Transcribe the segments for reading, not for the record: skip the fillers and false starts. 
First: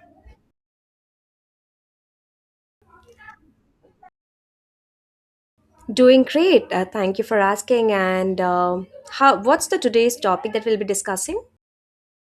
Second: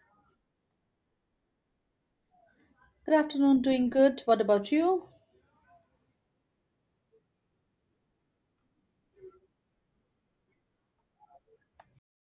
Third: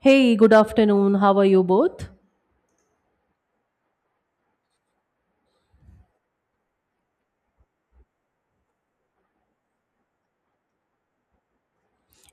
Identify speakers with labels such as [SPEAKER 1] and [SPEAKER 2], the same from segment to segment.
[SPEAKER 1] Hey, good afternoon. How are you both?
[SPEAKER 2] Good afternoon, doing good. What about you?
[SPEAKER 3] Doing great. Thank you for asking. And How? What's the today's topic that we'll be discussing?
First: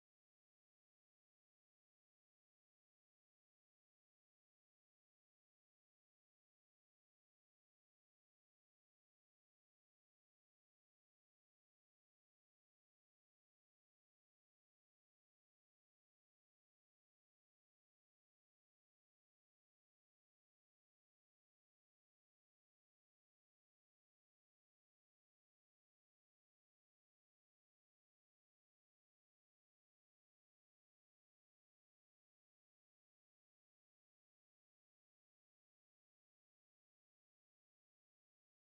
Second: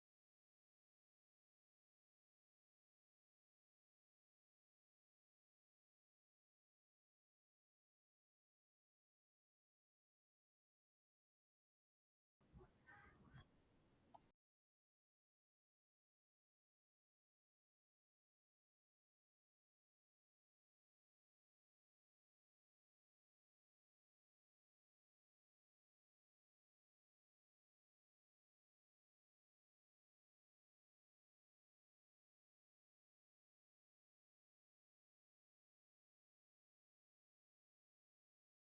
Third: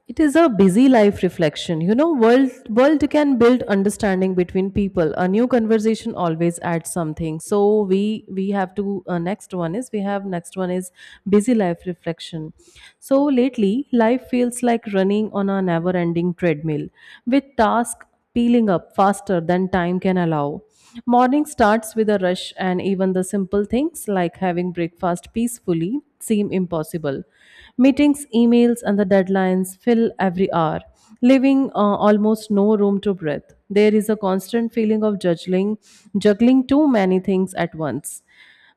[SPEAKER 1] It is a busy life reflection. You know, world can build understanding between people. A new conversation always adds something. So we have to, next one is busy life reflection. So lately, life feels like running on a never-ending treadmill with tasks peeling up faster than time can allow. Morning starts with a rush, and even the simple things like having breakfast peacefully seem impossible. Meetings, emails, and the deadlines fill every hour, leaving almost no room to breathe. There is a constant feeling of juggling, juggling too many things at once,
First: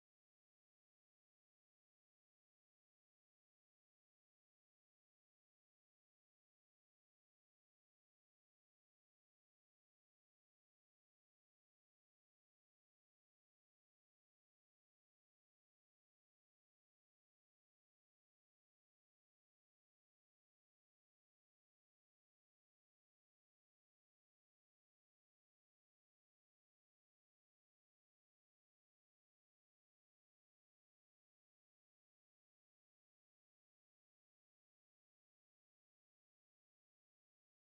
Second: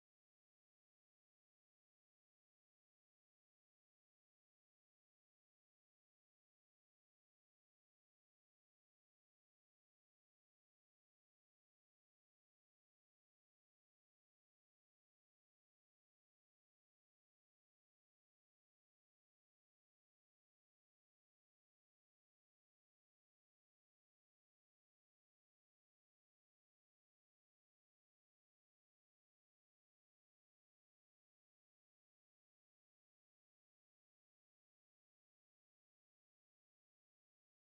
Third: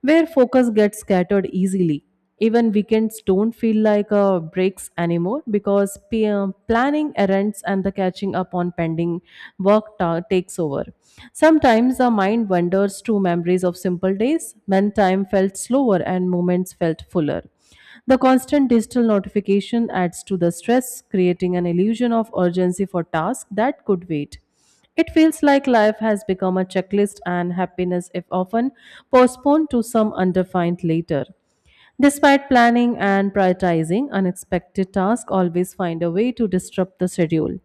[SPEAKER 1] where focus gets scattered easily. Even weekends don't feel like breaks anymore because planning errands and the catching up on pending work takes over. Sometimes the mind wanders to memories of simple days when time felt slower and moments felt fuller. The constant digital notification adds to the stress, creating an illusion of urgency for tasks that could wait. It feels like life has become a checklist and happiness if often postponed to some undefined later. Despite planning and prioritizing, unexpected tasks always find a way to disrupt the schedule.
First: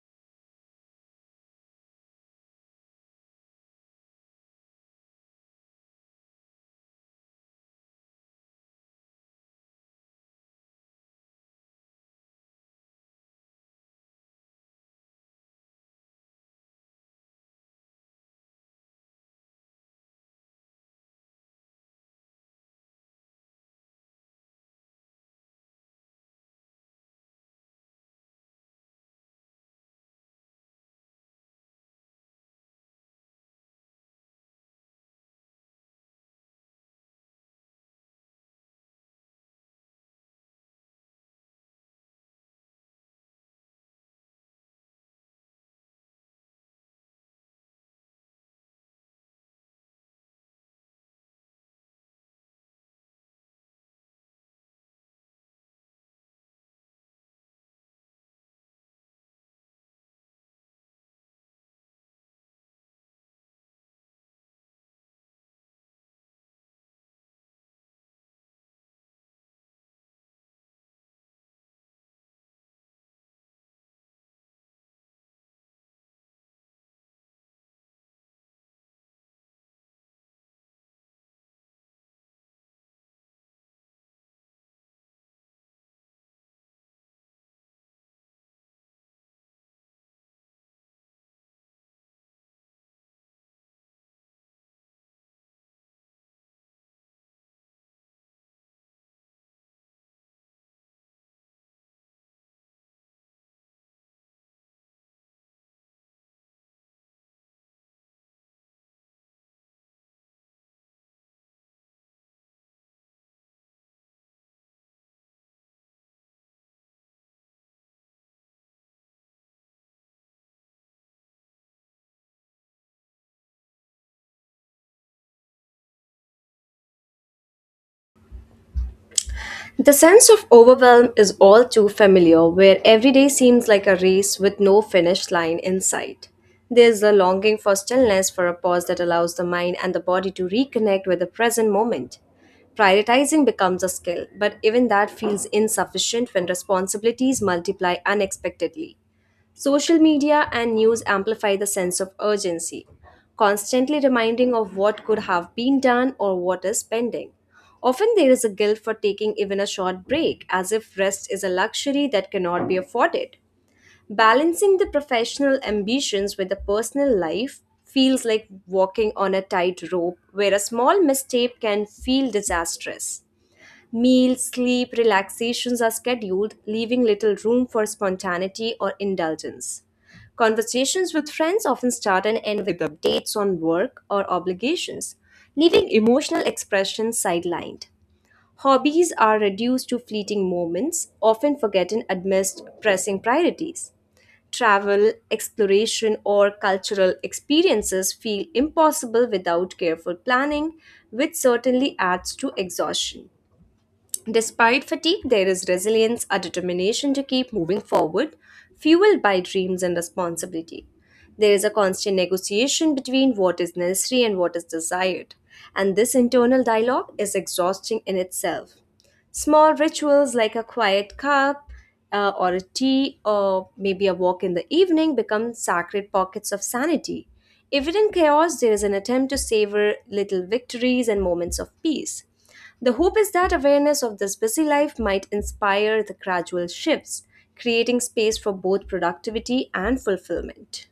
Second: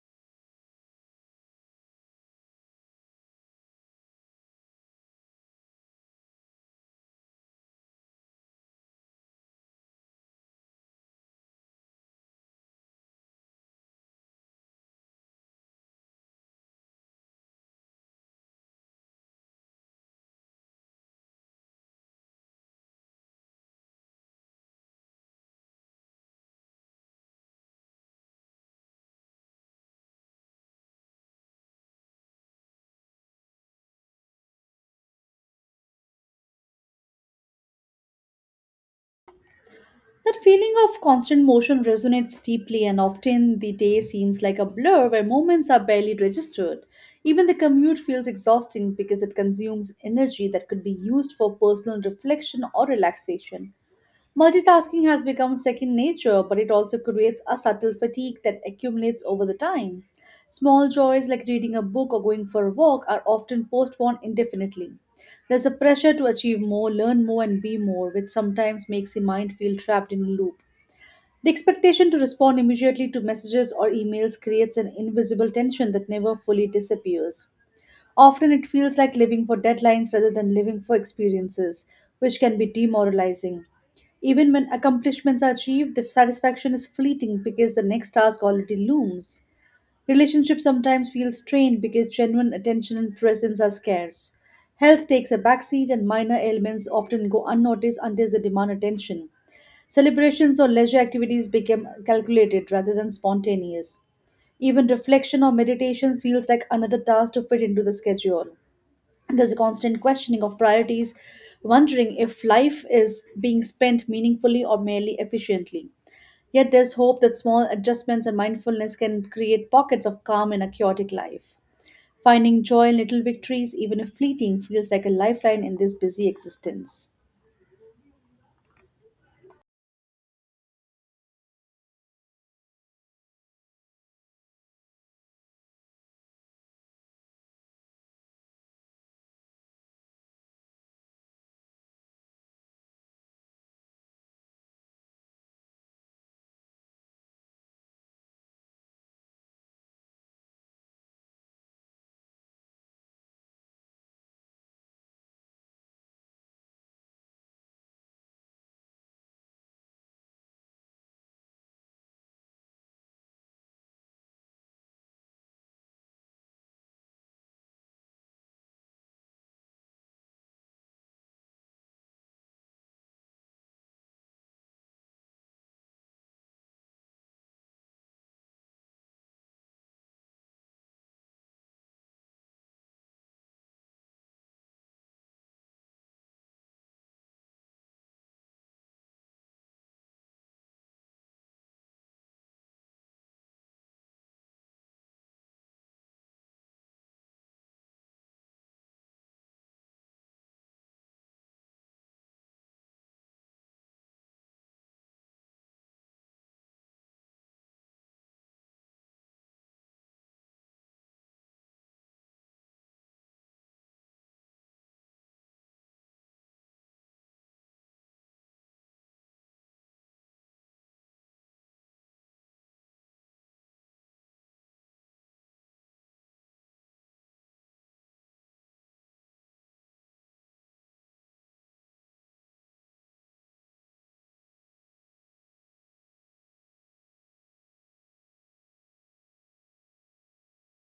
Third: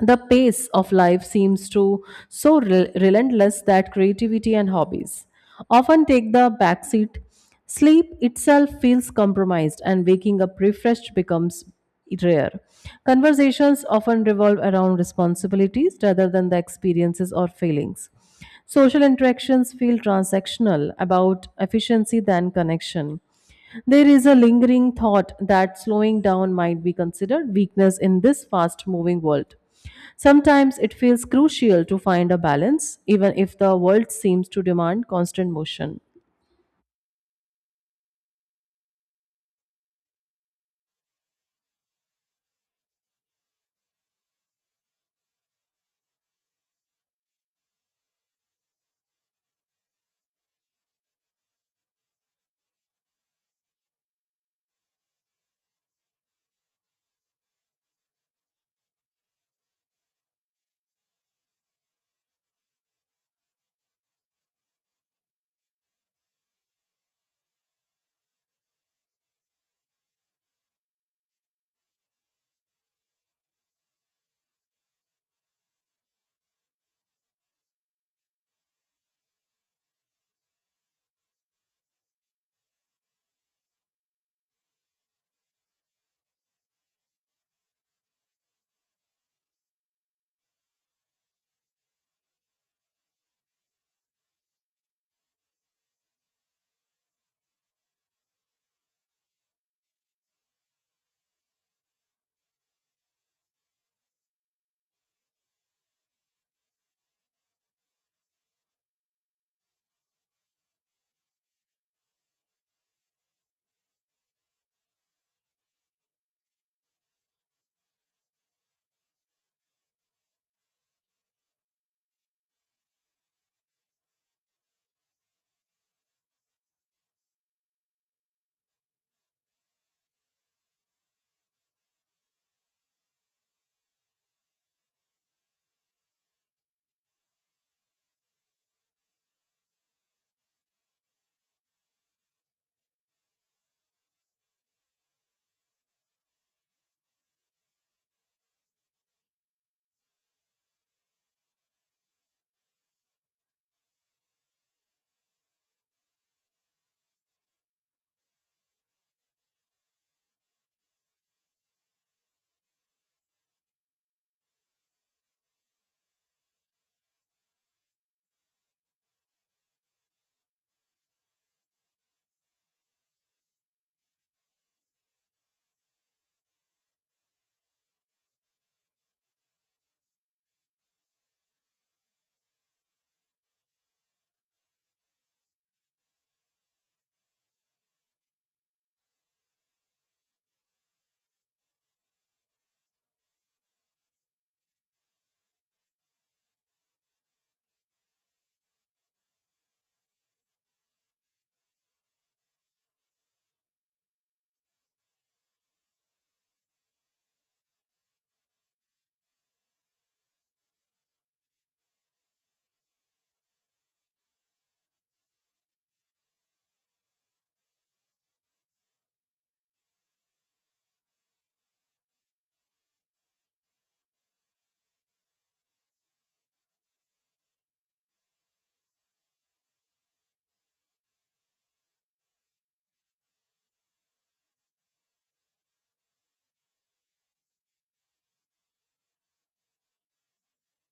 [SPEAKER 1] The pace of life seems to so relentless that creativity and hobbies often take the backseat. Sleep itself feels compromised, and waking up refreshed becomes rare. Conversations often revolve around responsibilities rather than the experiences or feelings. Social interactions feel transactional about efficiency than connection. There is a lingering thought that slowing down might be considered weakness in this fast moving world. Sometimes it feels crucial to find a balance, even if the world seems to demand constant motion.
[SPEAKER 2] That feeling of constant motion resonates deeply, and often the day seems like a blur where moments are barely registered. Even the commute feels exhausting because it consumes energy that could be used for personal reflection or relaxation. Multitasking has become second nature, but it also creates a subtle fatigue that accumulates over the time. Small joys like reading a book or going for a walk are often postponed indefinitely. There's a pressure to achieve more, learn more, and be more, which sometimes makes the mind feel trapped in a loop. The expectation to respond immediately to messages or emails creates an invisible tension that never fully disappears. Often it feels like living for deadlines rather than living for experiences, which can be demoralizing. Even when accomplishments are achieved, the satisfaction is fleeting because the next task already looms. Relationships sometimes feel strained because genuine attention and presence are scarce. Health takes a backseat, and minor ailments often go unnoticed until they demand attention. Celebrations or leisure activities become calculated rather than spontaneous. Even reflection or meditation feels like another task to fit into the schedule. There's a constant questioning of priorities, wondering if life is being spent meaningfully or merely efficiently. Yet there's hope that small adjustments and mindfulness can create pockets of calm in a chaotic life. Finding joy in little victories, even if fleeting, feels like a lifeline in this busy existence.
[SPEAKER 3] The sense of overwhelm is all too familiar, where every day seems like a race with no finish line in sight. There's a longing for stillness, for a pause that allows the mind and the body to reconnect with the present moment. Prioritizing becomes a skill, but even that feels insufficient when responsibilities multiply unexpectedly. Social media and news amplify the sense of urgency, constantly reminding of what could have been done or what is pending. Often there is a guilt for taking even a short break, as if rest is a luxury that cannot be afforded. Balancing the professional ambitions with the personal life feels like walking on a tightrope where a small mistake can feel disastrous. Meals, sleep, relaxations are scheduled, leaving little room for spontaneity or indulgence. Conversations with friends often start and end with updates on work or obligations, leaving emotional expression sidelined. Hobbies are reduced to fleeting moments, often forgotten amidst pressing priorities. Travel, exploration, or cultural experiences feel impossible without careful planning, which certainly adds to exhaustion. Despite fatigue, there is resilience, a determination to keep moving forward, fueled by dreams and responsibility. There is a constant negotiation between what is necessary and what is desired, and this internal dialogue is exhausting in itself. Small rituals like a quiet cup, or a tea, or maybe a walk in the evening become sacred pockets of sanity. Even in chaos, there is an attempt to savor little victories and moments of peace. The hope is that awareness of this busy life might inspire the gradual shifts, creating space for both productivity and fulfillment.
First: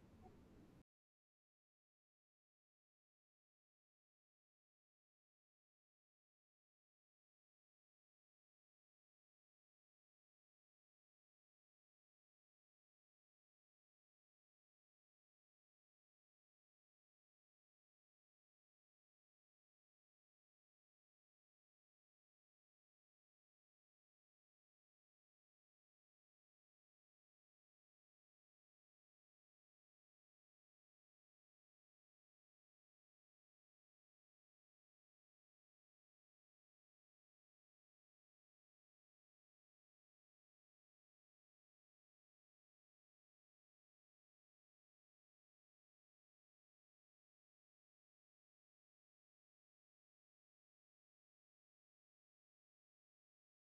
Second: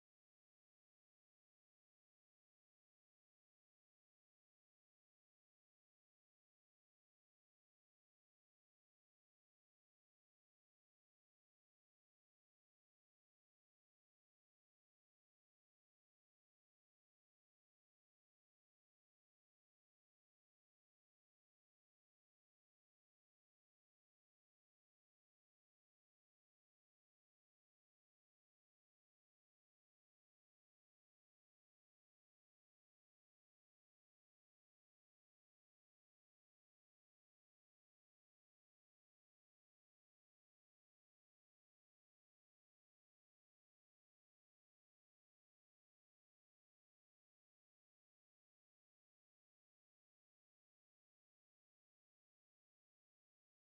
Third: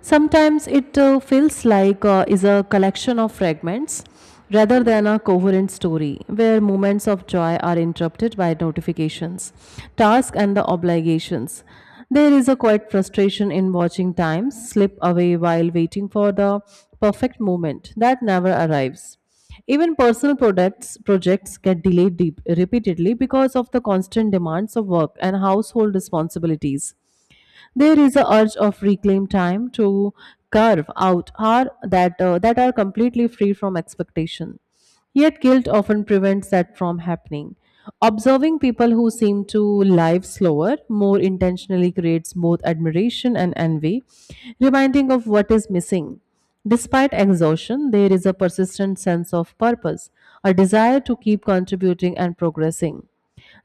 [SPEAKER 1] Sometimes it feels like, is a collection of fragments rather than a coherent story where moments of joy are interrupted by notifications, tasks and the obligations. There is a quiet frustration in watching time slip away while waiting for the perfect moment that never arrives. Even personal products projects get delayed deep, repeatedly because of the constant demands of work and household responsibilities. There is a urge of reclaim time to carve out hour that are completely free from expectation. Yet guilt often prevents that from happening. Observing people who seem to live slower more intentionally creates both admiration and envy, reminding of what is missing. Despite exhaustion, there is a persistent sense of purpose, a desire to keep contributing and progressing.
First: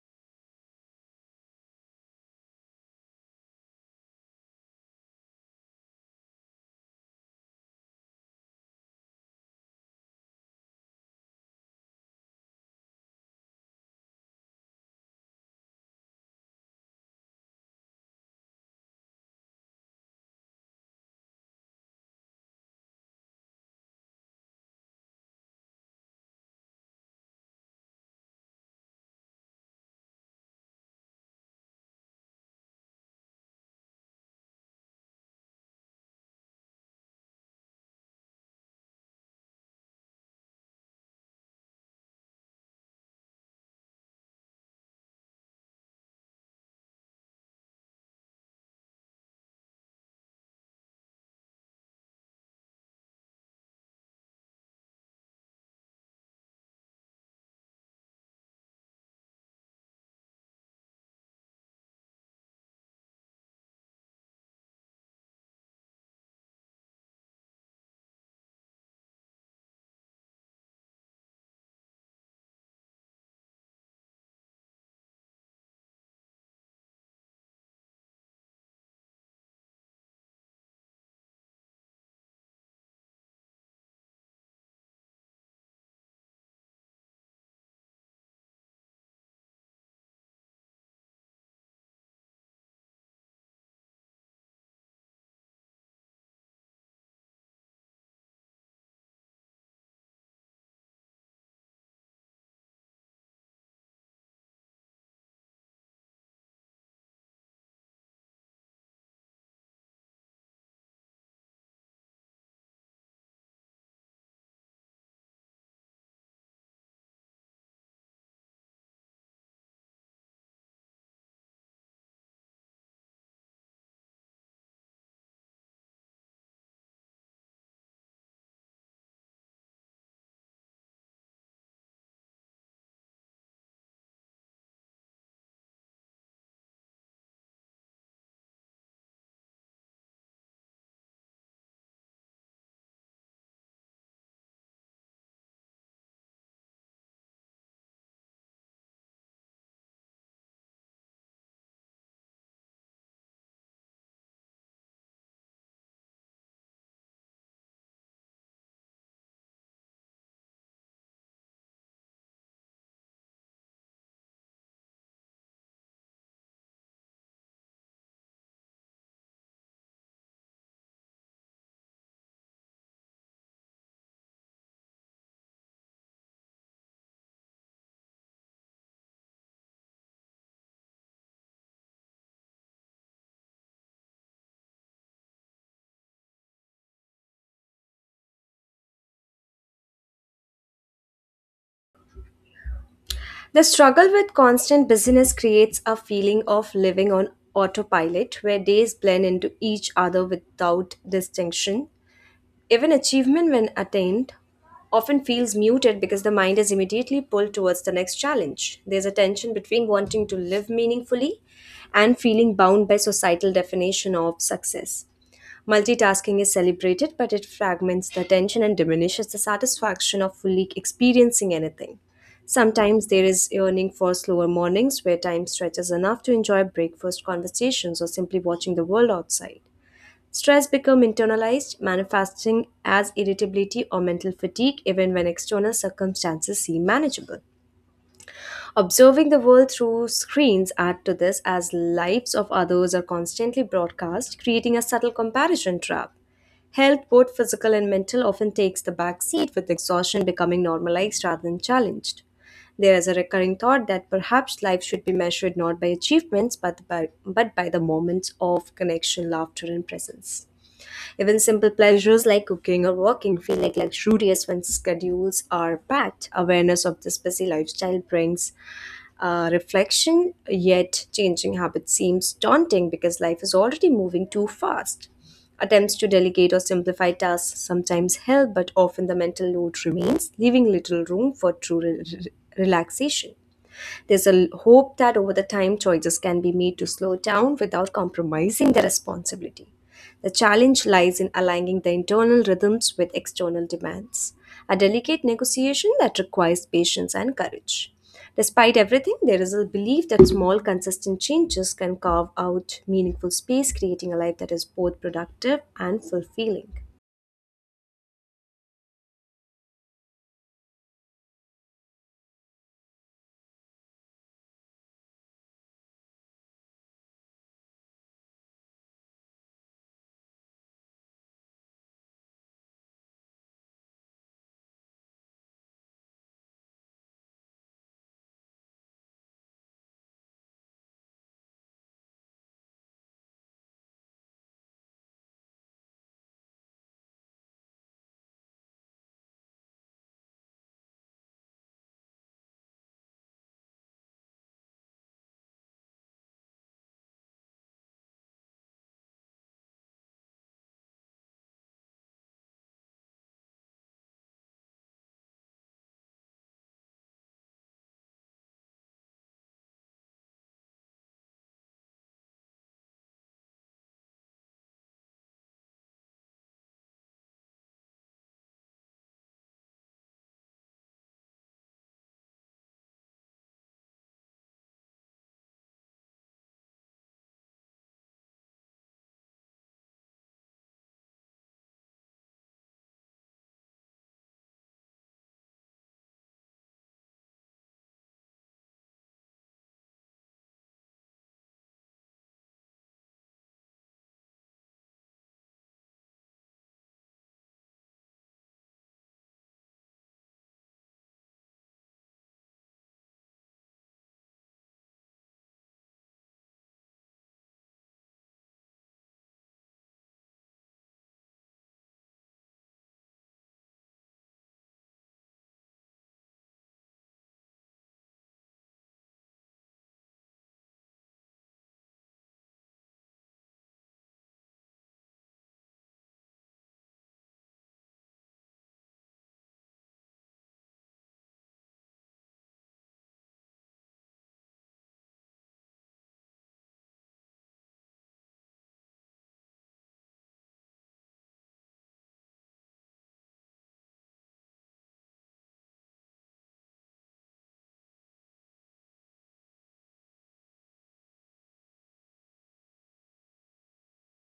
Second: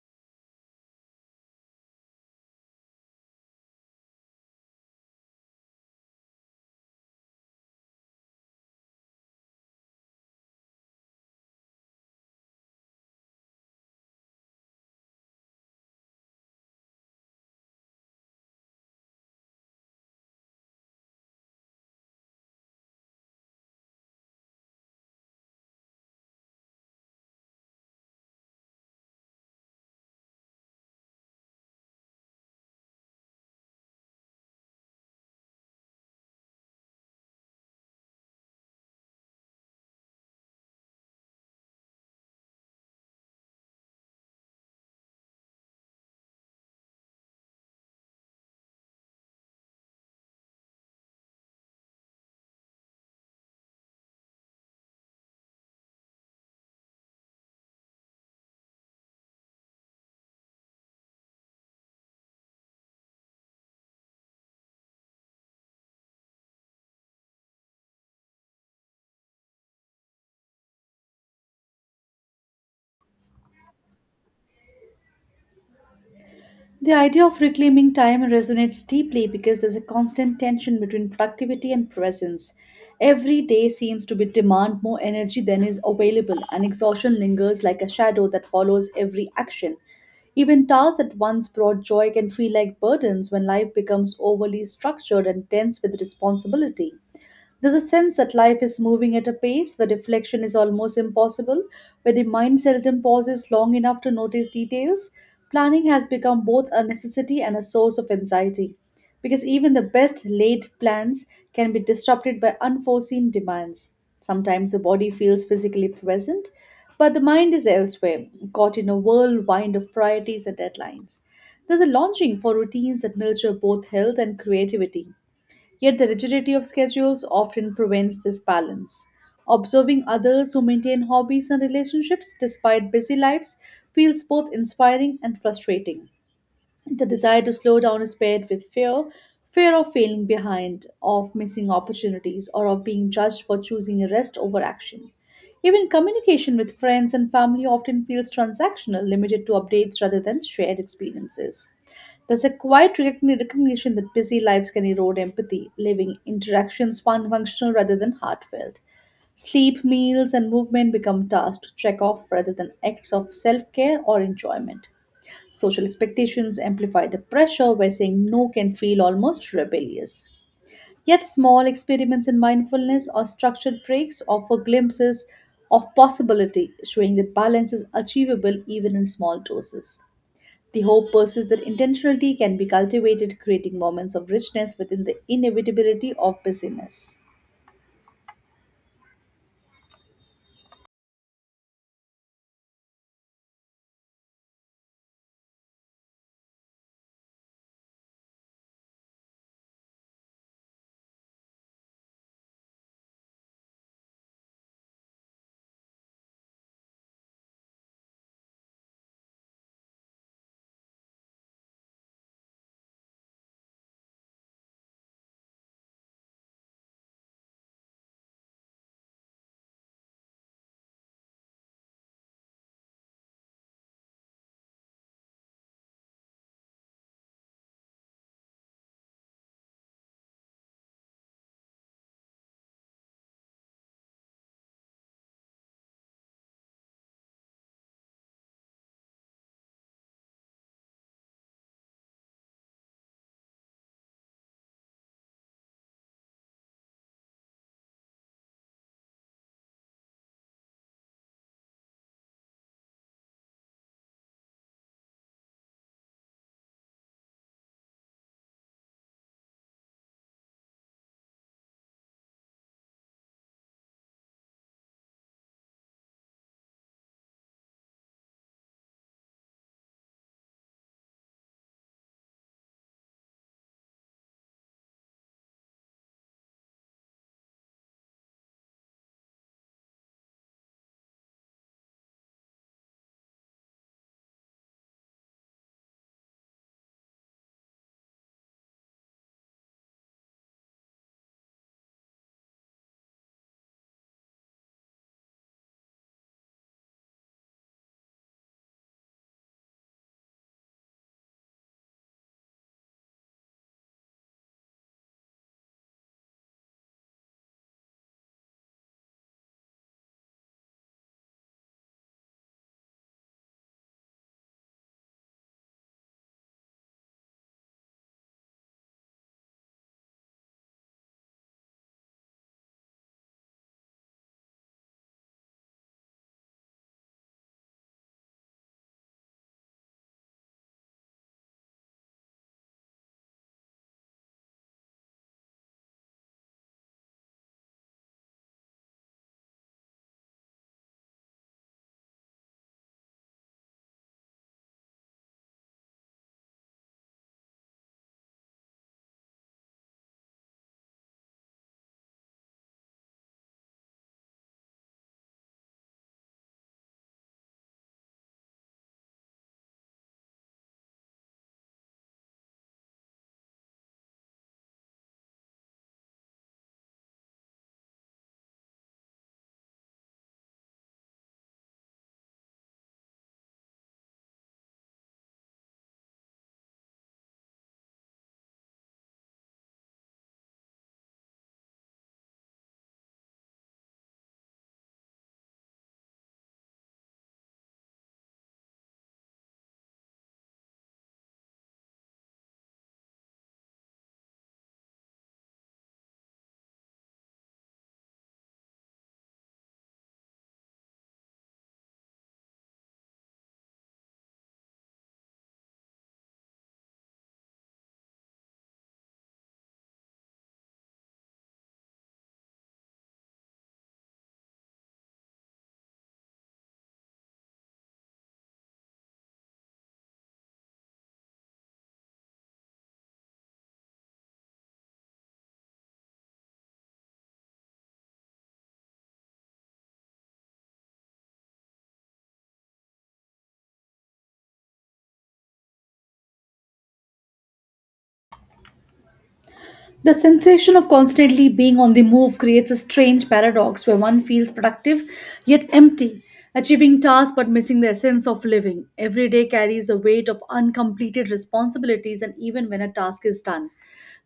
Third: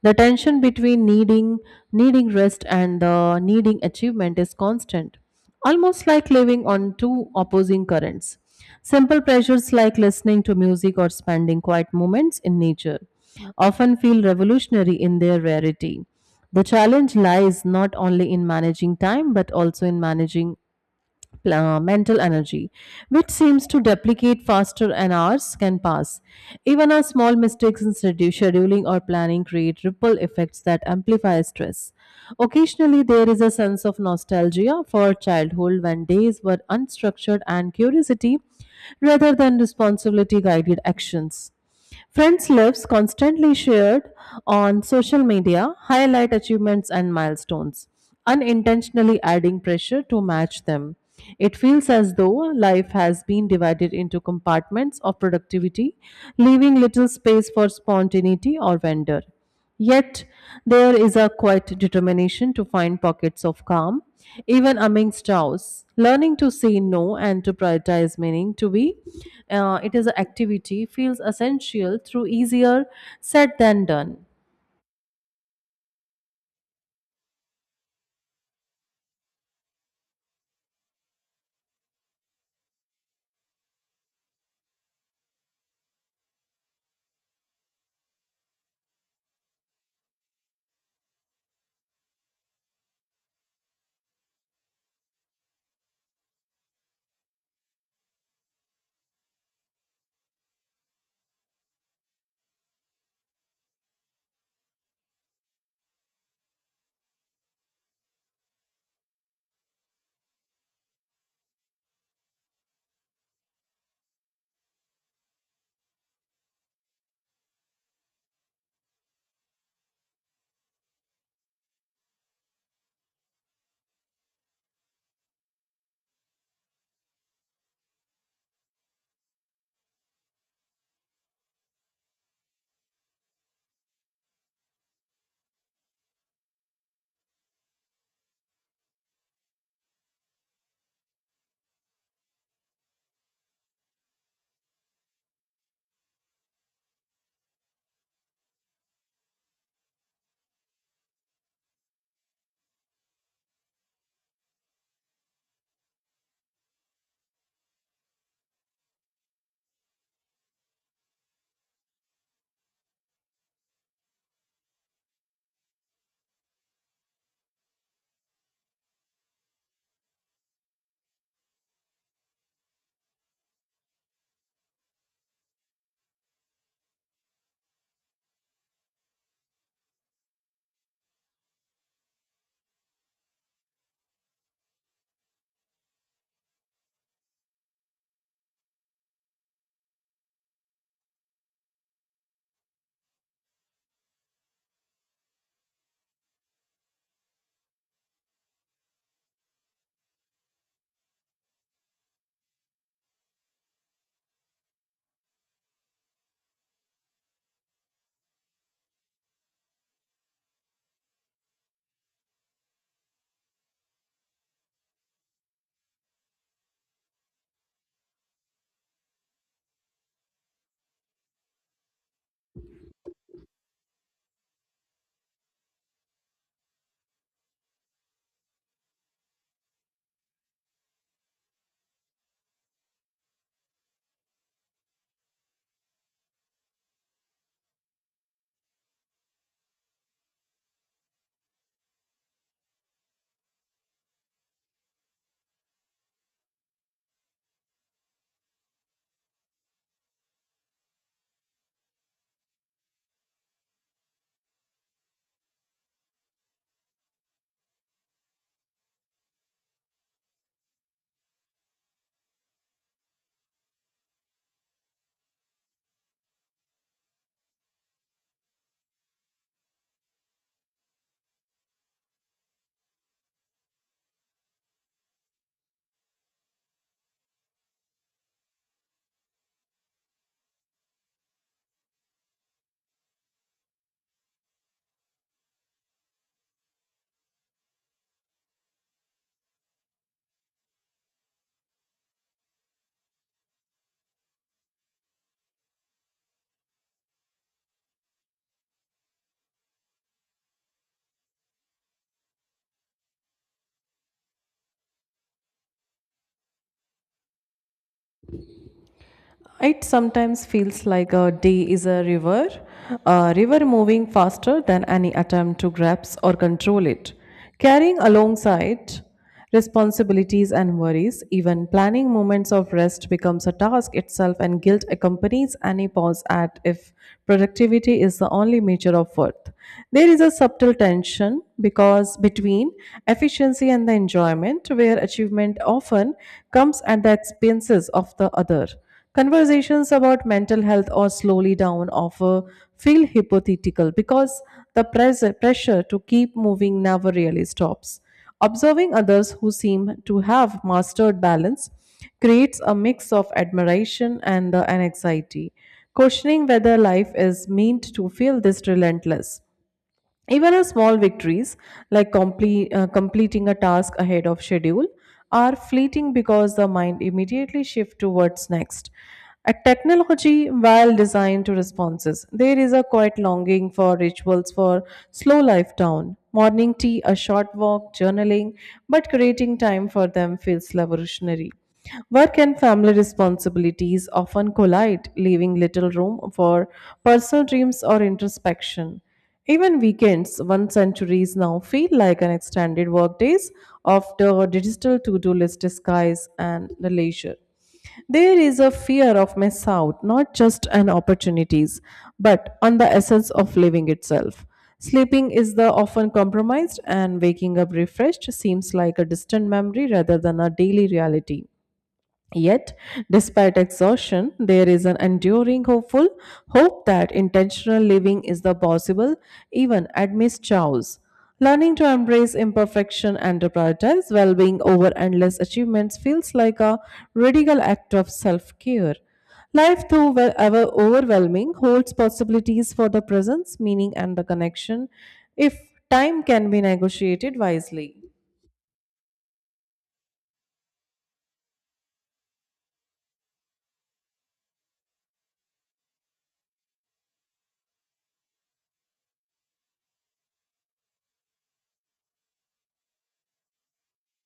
[SPEAKER 1] The tension between needing rest and the needing achievement is constant, almost like living on two opposing currents. Simple pleasures like listening to music or spending quiet moments in nature often feel revolutionary in their rarity. The challenge lies not only in managing time but also in managing mental energy, which seems to duplicate faster and hours can pass. Even our small mistakes in scheduling or planning create ripple effects that amplify stress. Occasionally, there is a sense of nostalgia for childhood when days were unstructured and curiosity rather than responsibility guided actions. Friends lives constantly shared on social media highlight achievements and milestones, unintentionally adding pressure to match them. It feels as though life has been divided into compartments of productivity, leaving little space for spontaneity or wonder. Yet, there is a quiet determination to find pockets of calm, even amidst chaos. Learning to say no and to prioritize meaning to be, it is an activity feels essential through easier said than done.
[SPEAKER 2] The idea of reclaiming time resonates deeply because there's a constant tension between productivity and presence. Every day seems to be demand more energy than is available, and exhaustion lingers like a shadow that follows every action. Even tasks that once brought joy can feel like burdens when life becomes overly structured and dense with responsibility. There's a sense that life is moving at a pace where reflection is almost impossible, where the mind seldom pauses long enough to notice details. Planning has become both a necessity and a source of anxiety, because even the best laid plans can be disrupted by unforeseen demands. Sometimes the body feels physically present, but the mind is elsewhere, caught in a whirlwind of priorities and deadlines. There's a longing for routines that nurture both health and creativity. Yet the rigidity of schedules often prevents this balance. Observing others who maintain hobbies and relationships despite busy lives feels both inspiring and frustrating. The desire to slow down is paired with fear of failing behind, of missing opportunities, or of being judged for choosing rest over action. Even communication with friends and family often feels transactional, limited to updates rather than shared experiences. There's a quiet recognition that busy lives can erode empathy, leaving interactions functional rather than heartfelt. Sleep, meals, and movement become tasks to check off rather than acts of self care or enjoyment. Social expectations amplify the pressure where saying no can feel almost rebellious. Yet, small experiments in mindfulness or structured breaks offer glimpses of possibility, showing that balance is achievable even in small doses. The hope persists that intentionality can be cultivated, creating moments of richness within the inevitability of busyness.
[SPEAKER 3] The struggle with constant busyness creates a feeling of living on autopilot where days blend into each other without distinction. Even achievement, when attained, often feels muted because the mind is immediately pulled towards the next challenge. There's a tension between wanting to live meaningfully and feeling bound by societal definition of success. Multitasking is celebrated, but it fragments the attention and diminishes the satisfaction of fully experiencing anything. Sometimes there is yearning for slower mornings where time stretches enough to enjoy breakfast conversations or simply watching the world outside. Stress becomes internalized, manifesting as irritability or mental fatigue even when external circumstances seem manageable. Observing the world through screens add to this as lives of others are constantly broadcast, creating a subtle comparison trap. Health, both physical and mental, often takes the back seat with exhaustion becoming normalized rather than challenged. There is a recurring thought that perhaps life should be measured not by achievements but by the moments of connection, laughter, and presence. Even simple pleasures like cooking or walking feel like luxurious when schedules are packed. Awareness of this busy lifestyle brings reflection, yet, changing habits seems daunting because life is already moving too fast. Attempts to delegate or simplify tasks sometimes help, but often the mental load remains, leaving little room for true relaxation. There's a hope that over the time choices can be made to slow down without compromising the responsibility. The challenge lies in aligning the internal rhythms with external demands, a delicate negotiation that requires patience and courage. Despite everything, there is a belief that small, consistent changes can carve out meaningful space, creating a life that is both productive and fulfilling.
[SPEAKER 1] It sometimes feels like a day is a river moving faster than any attempt to grasp or control it, carrying alongside responsibilities and worries. Even planning moments of rest becomes a task itself, and guilt accompanies any pause at if productivity is the only measure of worth. There is a subtle tension because between efficiency and the enjoyment, where achievement often comes at the expenses of the other. Conversations about mental health or slowly down offer feel hypothetical because the pressure to keep moving never really stops. Observing others who seem to have mastered balance creates a mix of admiration and an anxiety, questioning whether life is meant to feel this relentless. Even our small victories, like completing a task ahead of schedule, are fleeting because the mind immediately shifts towards next. A technology, while designed to responses, there is a quiet longing for rituals for slow life down. Morning tea, a short walk, journaling, but creating time for them feels revolutionary. Work and family responsibilities often collide, leaving little room for personal dreams or introspection. Even weekends, one centuries now feel like an extended workdays after digital to-do list disguise and the leisure. There is a fear of miss out, not just on opportunities, but on the essence of living itself. Sleeping is the often compromised and waking up refreshed seems like a distant memory rather than a daily reality. Yet, despite exhaustion, there is an enduring hope that intentional living is the possible, even at Miss Chow's. Learning to embrace imperfection and to prioritize well being over endless achievements feels like a radical act of self care. Life, though ever overwhelming, holds possibilities for the presence, meaning, and the connection if time can be negotiated wisely.
[SPEAKER 2] The sensation of constantly being on the move creates a strange paradox where one feels productive yet empty, achieving tasks but missing the essence of living. Every day carries a weight of uncompleted responsibilities, and even when a task is done,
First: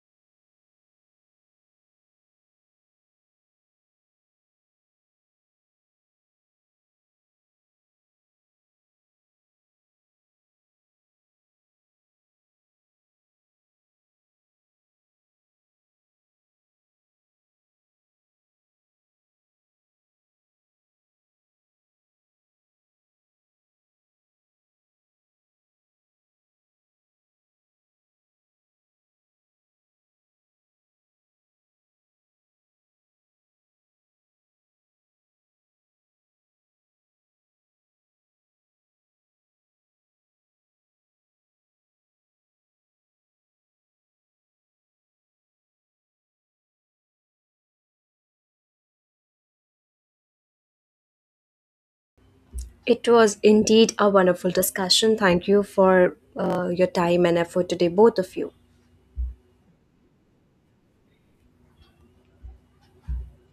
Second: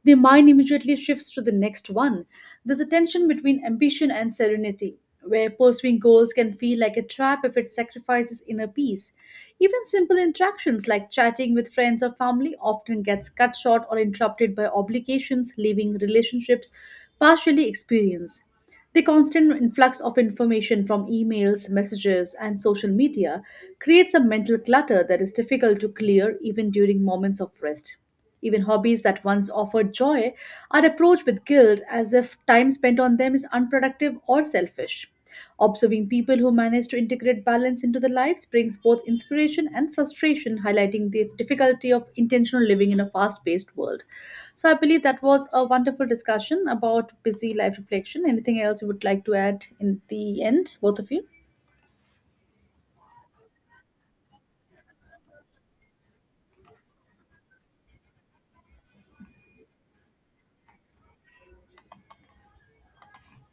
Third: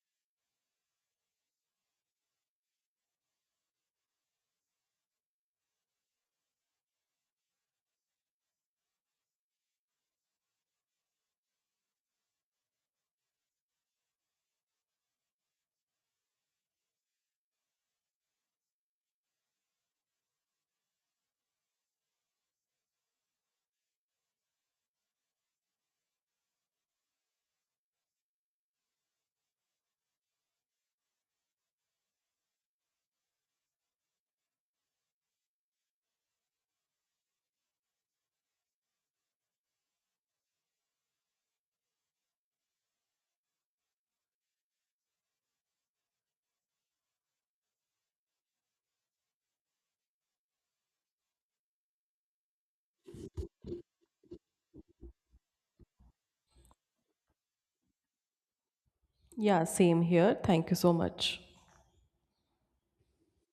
[SPEAKER 2] the mind immediately shifts to the next one. There's a tension between ambition and serenity where pursuing goals can feel like a trap if it sacrifices inner peace. Even simple interactions like chatting with friends or family often gets cut short or interrupted by obligations, leaving relationships partially experienced. The constant influx of information from emails, messages, and social media creates a mental clutter that is difficult to clear even during moments of rest. Even hobbies that once offered joy are approached with guilt as if time spent on them is unproductive or selfish. Observing people who manage to integrate balance into their lives brings both inspiration and frustration, highlighting the difficulty of intentional living in a fast paced world. So, I believe that was a wonderful discussion about busy life reflection. Anything else you would like to add in the end, both of you?
[SPEAKER 3] It was indeed a wonderful discussion. Thank you for your time and effort today, both of you.
[SPEAKER 1] Yeah, same here. Thank you so much.